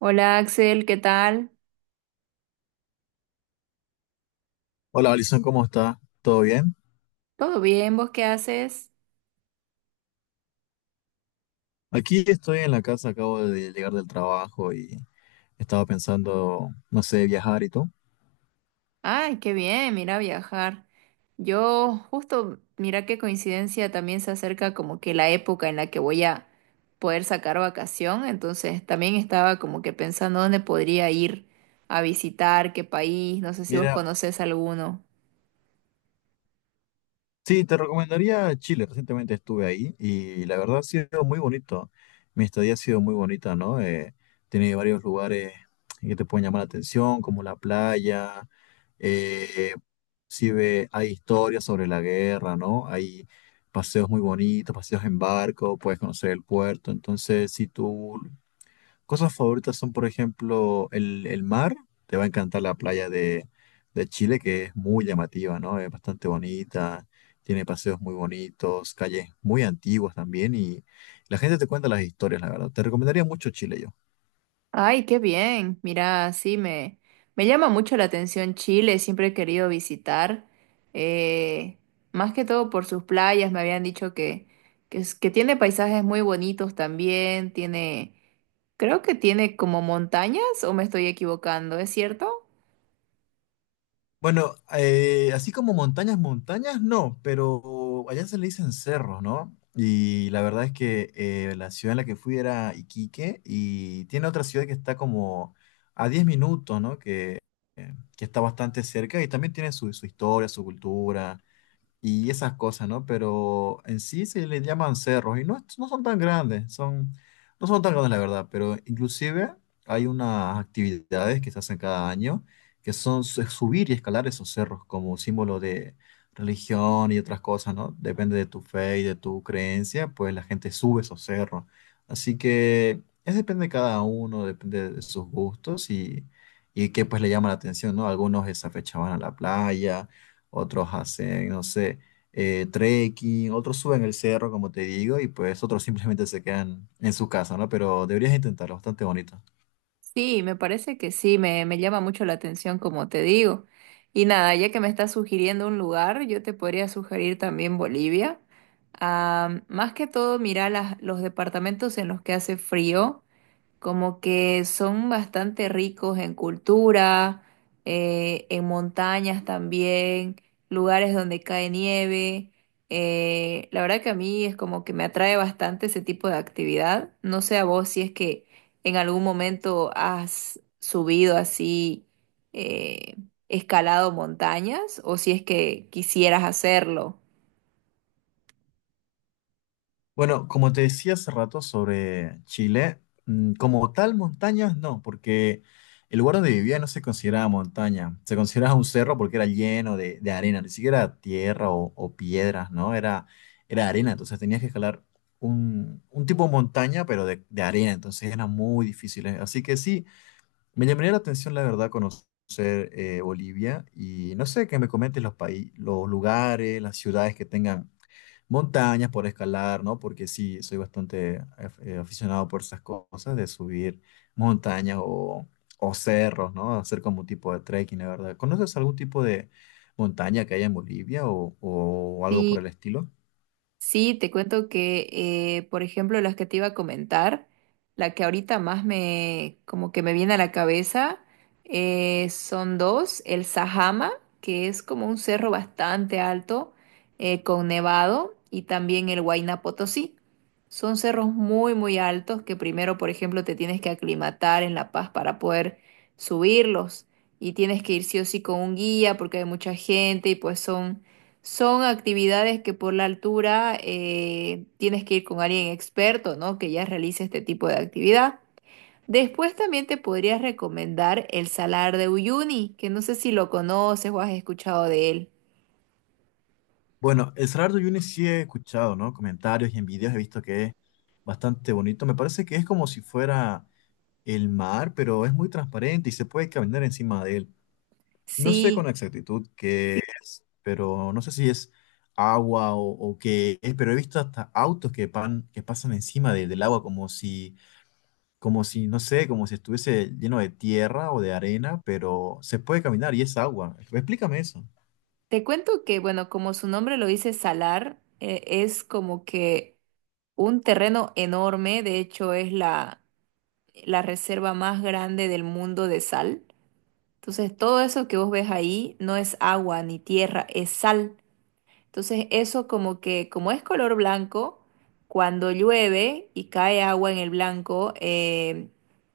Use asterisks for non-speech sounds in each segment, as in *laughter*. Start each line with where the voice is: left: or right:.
right: Hola Axel, ¿qué tal?
left: Hola, Alison, ¿cómo está? ¿Todo bien?
right: ¿Todo bien? ¿Vos qué haces?
left: Aquí estoy en la casa, acabo de llegar del trabajo y estaba pensando, no sé, viajar y todo.
right: Ay, qué bien, mira viajar. Yo justo, mira qué coincidencia, también se acerca como que la época en la que voy a poder sacar vacación, entonces también estaba como que pensando dónde podría ir a visitar, qué país, no sé si vos
left: Mira,
right: conocés alguno.
left: sí, te recomendaría Chile. Recientemente estuve ahí y la verdad ha sido muy bonito. Mi estadía ha sido muy bonita, ¿no? Tiene varios lugares que te pueden llamar la atención, como la playa. Eh, sí ve, hay historias sobre la guerra, ¿no? Hay paseos muy bonitos, paseos en barco, puedes conocer el puerto. Entonces, si tú cosas favoritas son, por ejemplo, el mar. Te va a encantar la playa de Chile, que es muy llamativa, ¿no? Es bastante bonita, tiene paseos muy bonitos, calles muy antiguas también, y la gente te cuenta las historias, la verdad. Te recomendaría mucho Chile yo.
right: Ay, qué bien. Mira, sí, me llama mucho la atención Chile, siempre he querido visitar, eh, más que todo por sus playas, me habían dicho que tiene paisajes muy bonitos también, tiene, creo que tiene como montañas o me estoy equivocando, ¿es cierto?
left: Bueno, así como montañas, montañas, no, pero allá se le dicen cerros, ¿no? Y la verdad es que la ciudad en la que fui era Iquique y tiene otra ciudad que está como a 10 minutos, ¿no? Que está bastante cerca y también tiene su historia, su cultura y esas cosas, ¿no? Pero en sí se les llaman cerros y no, no son tan grandes, son, no son tan grandes la verdad, pero inclusive hay unas actividades que se hacen cada año que son subir y escalar esos cerros como símbolo de religión y otras cosas, ¿no? Depende de tu fe y de tu creencia, pues la gente sube esos cerros. Así que es depende de cada uno, depende de sus gustos y qué pues le llama la atención, ¿no? Algunos esa fecha van a la playa, otros hacen, no sé, trekking, otros suben el cerro, como te digo, y pues otros simplemente se quedan en su casa, ¿no? Pero deberías intentarlo, bastante bonito.
right: Sí, me parece que sí, me llama mucho la atención, como te digo. Y nada, ya que me estás sugiriendo un lugar, yo te podría sugerir también Bolivia. Ah, más que todo, mira los departamentos en los que hace frío como que son bastante ricos en cultura, en montañas también, lugares donde cae nieve. La verdad que a mí es como que me atrae bastante ese tipo de actividad. No sé a vos si es que en algún momento has subido así, eh, escalado montañas o si es que quisieras hacerlo.
left: Bueno, como te decía hace rato sobre Chile, como tal montañas no, porque el lugar donde vivía no se consideraba montaña, se consideraba un cerro porque era lleno de arena, ni siquiera tierra o piedras, ¿no? Era, era arena, entonces tenías que escalar un tipo de montaña, pero de arena, entonces era muy difícil. ¿Eh? Así que sí, me llamaría la atención, la verdad, conocer Bolivia y no sé, que me comentes los países, los lugares, las ciudades que tengan montañas por escalar, ¿no? Porque sí, soy bastante aficionado por esas cosas de subir montañas o cerros, ¿no? Hacer como un tipo de trekking, la verdad. ¿Conoces algún tipo de montaña que haya en Bolivia o algo por el estilo?
right: Sí, te cuento que, por ejemplo, las que te iba a comentar, la que ahorita más me, como que me viene a la cabeza, son dos, el Sajama, que es como un cerro bastante alto, con nevado, y también el Huayna Potosí. Son cerros muy, muy altos que primero, por ejemplo, te tienes que aclimatar en La Paz para poder subirlos, y tienes que ir sí o sí con un guía porque hay mucha gente y pues son actividades que por la altura tienes que ir con alguien experto, ¿no? Que ya realice este tipo de actividad. Después también te podría recomendar el Salar de Uyuni, que no sé si lo conoces o has escuchado de él.
left: Bueno, el Salar de Uyuni sí he escuchado, ¿no? Comentarios y en videos he visto que es bastante bonito. Me parece que es como si fuera el mar, pero es muy transparente y se puede caminar encima de él. No sé
right: Sí,
left: con exactitud qué es, pero no sé si es agua o qué es, pero he visto hasta autos que, que pasan encima del agua como si, no sé, como si estuviese lleno de tierra o de arena, pero se puede caminar y es agua. Explícame eso.
right: te cuento que, bueno, como su nombre lo dice, salar, es como que un terreno enorme, de hecho es la reserva más grande del mundo de sal. Entonces todo eso que vos ves ahí no es agua ni tierra, es sal. Entonces eso como que, como es color blanco, cuando llueve y cae agua en el blanco,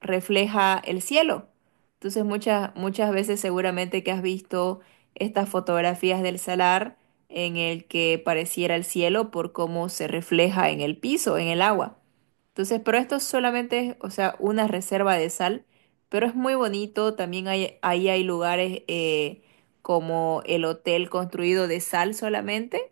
right: refleja el cielo. Entonces muchas, muchas veces seguramente que has visto estas fotografías del salar en el que pareciera el cielo por cómo se refleja en el piso, en el agua. Entonces, pero esto solamente es, o sea, una reserva de sal, pero es muy bonito, también hay, ahí hay lugares, como el hotel construido de sal solamente.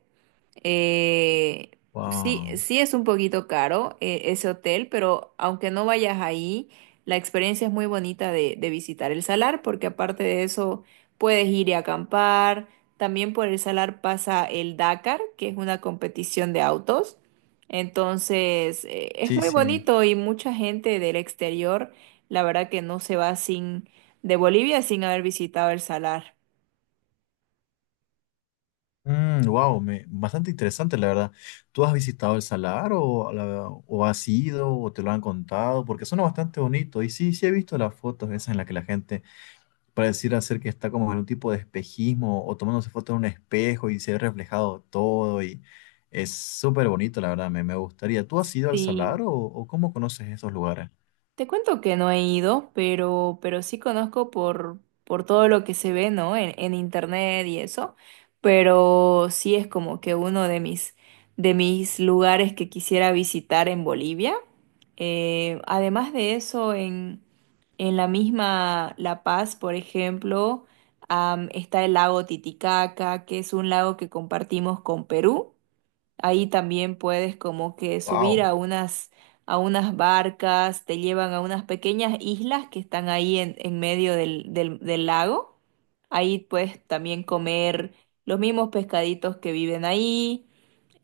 right: Eh, sí,
left: Wow.
right: sí es un poquito caro ese hotel, pero aunque no vayas ahí, la experiencia es muy bonita de visitar el salar, porque aparte de eso puedes ir y acampar. También por el salar pasa el Dakar, que es una competición de autos. Entonces, es
left: Sí,
right: muy
left: sí.
right: bonito y mucha gente del exterior, la verdad que no se va sin de Bolivia sin haber visitado el salar.
left: Wow, bastante interesante la verdad. ¿Tú has visitado el Salar o, o has ido o te lo han contado? Porque suena bastante bonito. Y sí, sí he visto las fotos esas en las que la gente pareciera ser que está como en un tipo de espejismo o tomándose fotos en un espejo y se ve reflejado todo y es súper bonito la verdad, me gustaría. ¿Tú has ido al
right: Sí,
left: Salar o cómo conoces esos lugares?
right: te cuento que no he ido, pero sí conozco por todo lo que se ve, ¿no? En internet y eso. Pero sí es como que uno de mis lugares que quisiera visitar en Bolivia. Además de eso, en la misma La Paz, por ejemplo, está el lago Titicaca, que es un lago que compartimos con Perú. Ahí también puedes como que subir
left: Wow.
right: a a unas barcas, te llevan a unas pequeñas islas que están ahí en medio del lago. Ahí puedes también comer los mismos pescaditos que viven ahí.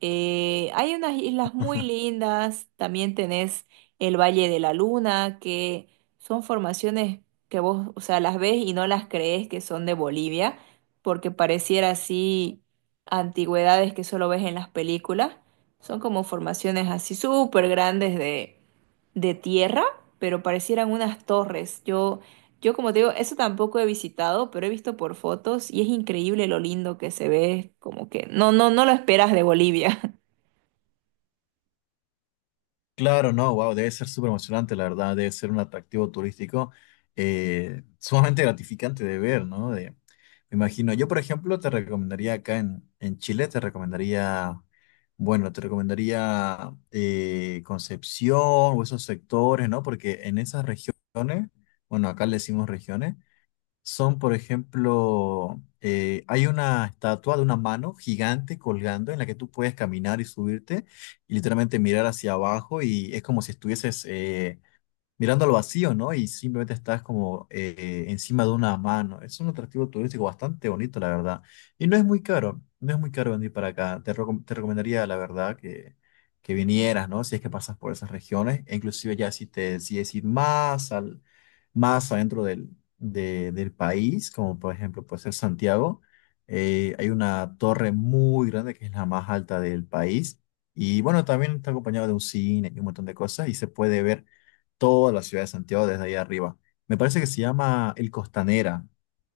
right: Hay unas islas muy lindas, también tenés el Valle de la Luna, que son formaciones que vos, o sea, las ves y no las crees que son de Bolivia, porque pareciera así antigüedades que solo ves en las películas. Son como formaciones así súper grandes de tierra, pero parecieran unas torres. Yo como te digo, eso tampoco he visitado, pero he visto por fotos y es increíble lo lindo que se ve, como que no, no, no lo esperas de Bolivia. *laughs*
left: Claro, no, wow, debe ser súper emocionante, la verdad, debe ser un atractivo turístico sumamente gratificante de ver, ¿no? De, me imagino, yo por ejemplo te recomendaría acá en Chile, te recomendaría, bueno, te recomendaría Concepción o esos sectores, ¿no? Porque en esas regiones, bueno, acá le decimos regiones, son, por ejemplo, hay una estatua de una mano gigante colgando en la que tú puedes caminar y subirte y literalmente mirar hacia abajo y es como si estuvieses mirando al vacío, ¿no? Y simplemente estás como encima de una mano. Es un atractivo turístico bastante bonito, la verdad. Y no es muy caro, no es muy caro venir para acá. Te, te recomendaría, la verdad, que vinieras, ¿no? Si es que pasas por esas regiones, e inclusive ya si te decides ir más al, más adentro del país, como por ejemplo puede ser Santiago, hay una torre muy grande que es la más alta del país. Y bueno, también está acompañado de un cine y un montón de cosas y se puede ver toda la ciudad de Santiago desde ahí arriba. Me parece que se llama el Costanera,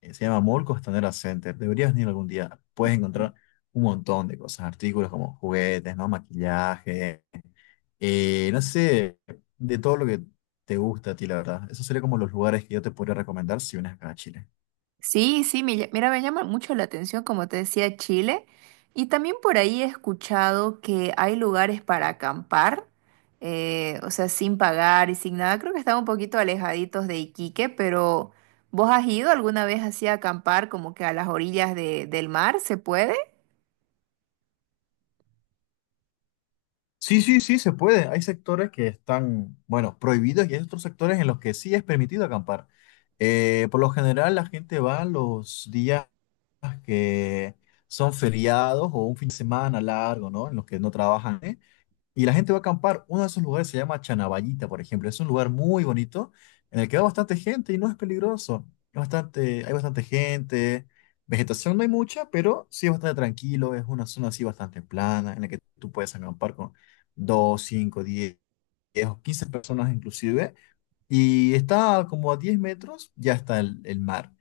left: se llama Mall Costanera Center. Deberías venir algún día. Puedes encontrar un montón de cosas, artículos como juguetes, ¿no? Maquillaje, no sé, de todo lo que te gusta a ti, la verdad. Esos serían como los lugares que yo te podría recomendar si vienes acá a Chile.
right: Sí, sí, mira, me llama mucho la atención, como te decía, Chile. Y también por ahí he escuchado que hay lugares para acampar, o sea, sin pagar y sin nada. Creo que están un poquito alejaditos de Iquique, pero ¿vos has ido alguna vez así a acampar, como que a las orillas de- del mar? ¿Se puede?
left: Sí, sí, sí, se puede. Hay sectores que están, bueno, prohibidos y hay otros sectores en los que sí es permitido acampar. Por lo general, la gente va los días que son feriados o un fin de semana largo, ¿no? En los que no trabajan, ¿eh? Y la gente va a acampar. Uno de esos lugares se llama Chanaballita, por ejemplo. Es un lugar muy bonito en el que va bastante gente y no es peligroso. Es bastante, hay bastante gente. Vegetación no hay mucha, pero sí es bastante tranquilo. Es una zona así bastante plana en la que tú puedes acampar con 2, 5, 10 o 15 personas inclusive y está como a 10 metros, ya está el mar,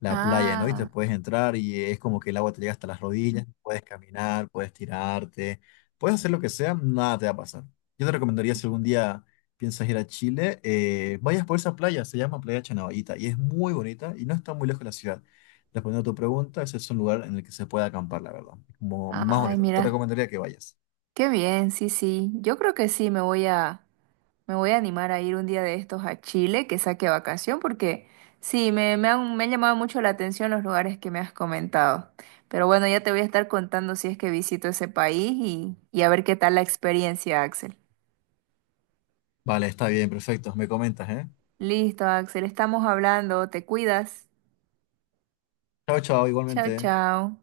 left: la playa, ¿no? Y te
right: Ah,
left: puedes entrar y es como que el agua te llega hasta las rodillas, puedes caminar, puedes tirarte, puedes hacer lo que sea, nada te va a pasar. Yo te recomendaría si algún día piensas ir a Chile, vayas por esa playa, se llama Playa Chanavita y es muy bonita y no está muy lejos de la ciudad. Respondiendo a tu pregunta, ese es un lugar en el que se puede acampar, la verdad. Es como más
right: ay,
left: bonito. Te
right: mira.
left: recomendaría que vayas.
right: Qué bien, sí, sí. Yo creo que sí, me voy a animar a ir un día de estos a Chile, que saque vacación, porque sí, me han llamado mucho la atención los lugares que me has comentado. Pero bueno, ya te voy a estar contando si es que visito ese país y a ver qué tal la experiencia, Axel.
left: Vale, está bien, perfecto. Me comentas, ¿eh?
right: Listo, Axel, estamos hablando, te cuidas.
left: Chao, chao,
right: Chao,
left: igualmente.
right: chao.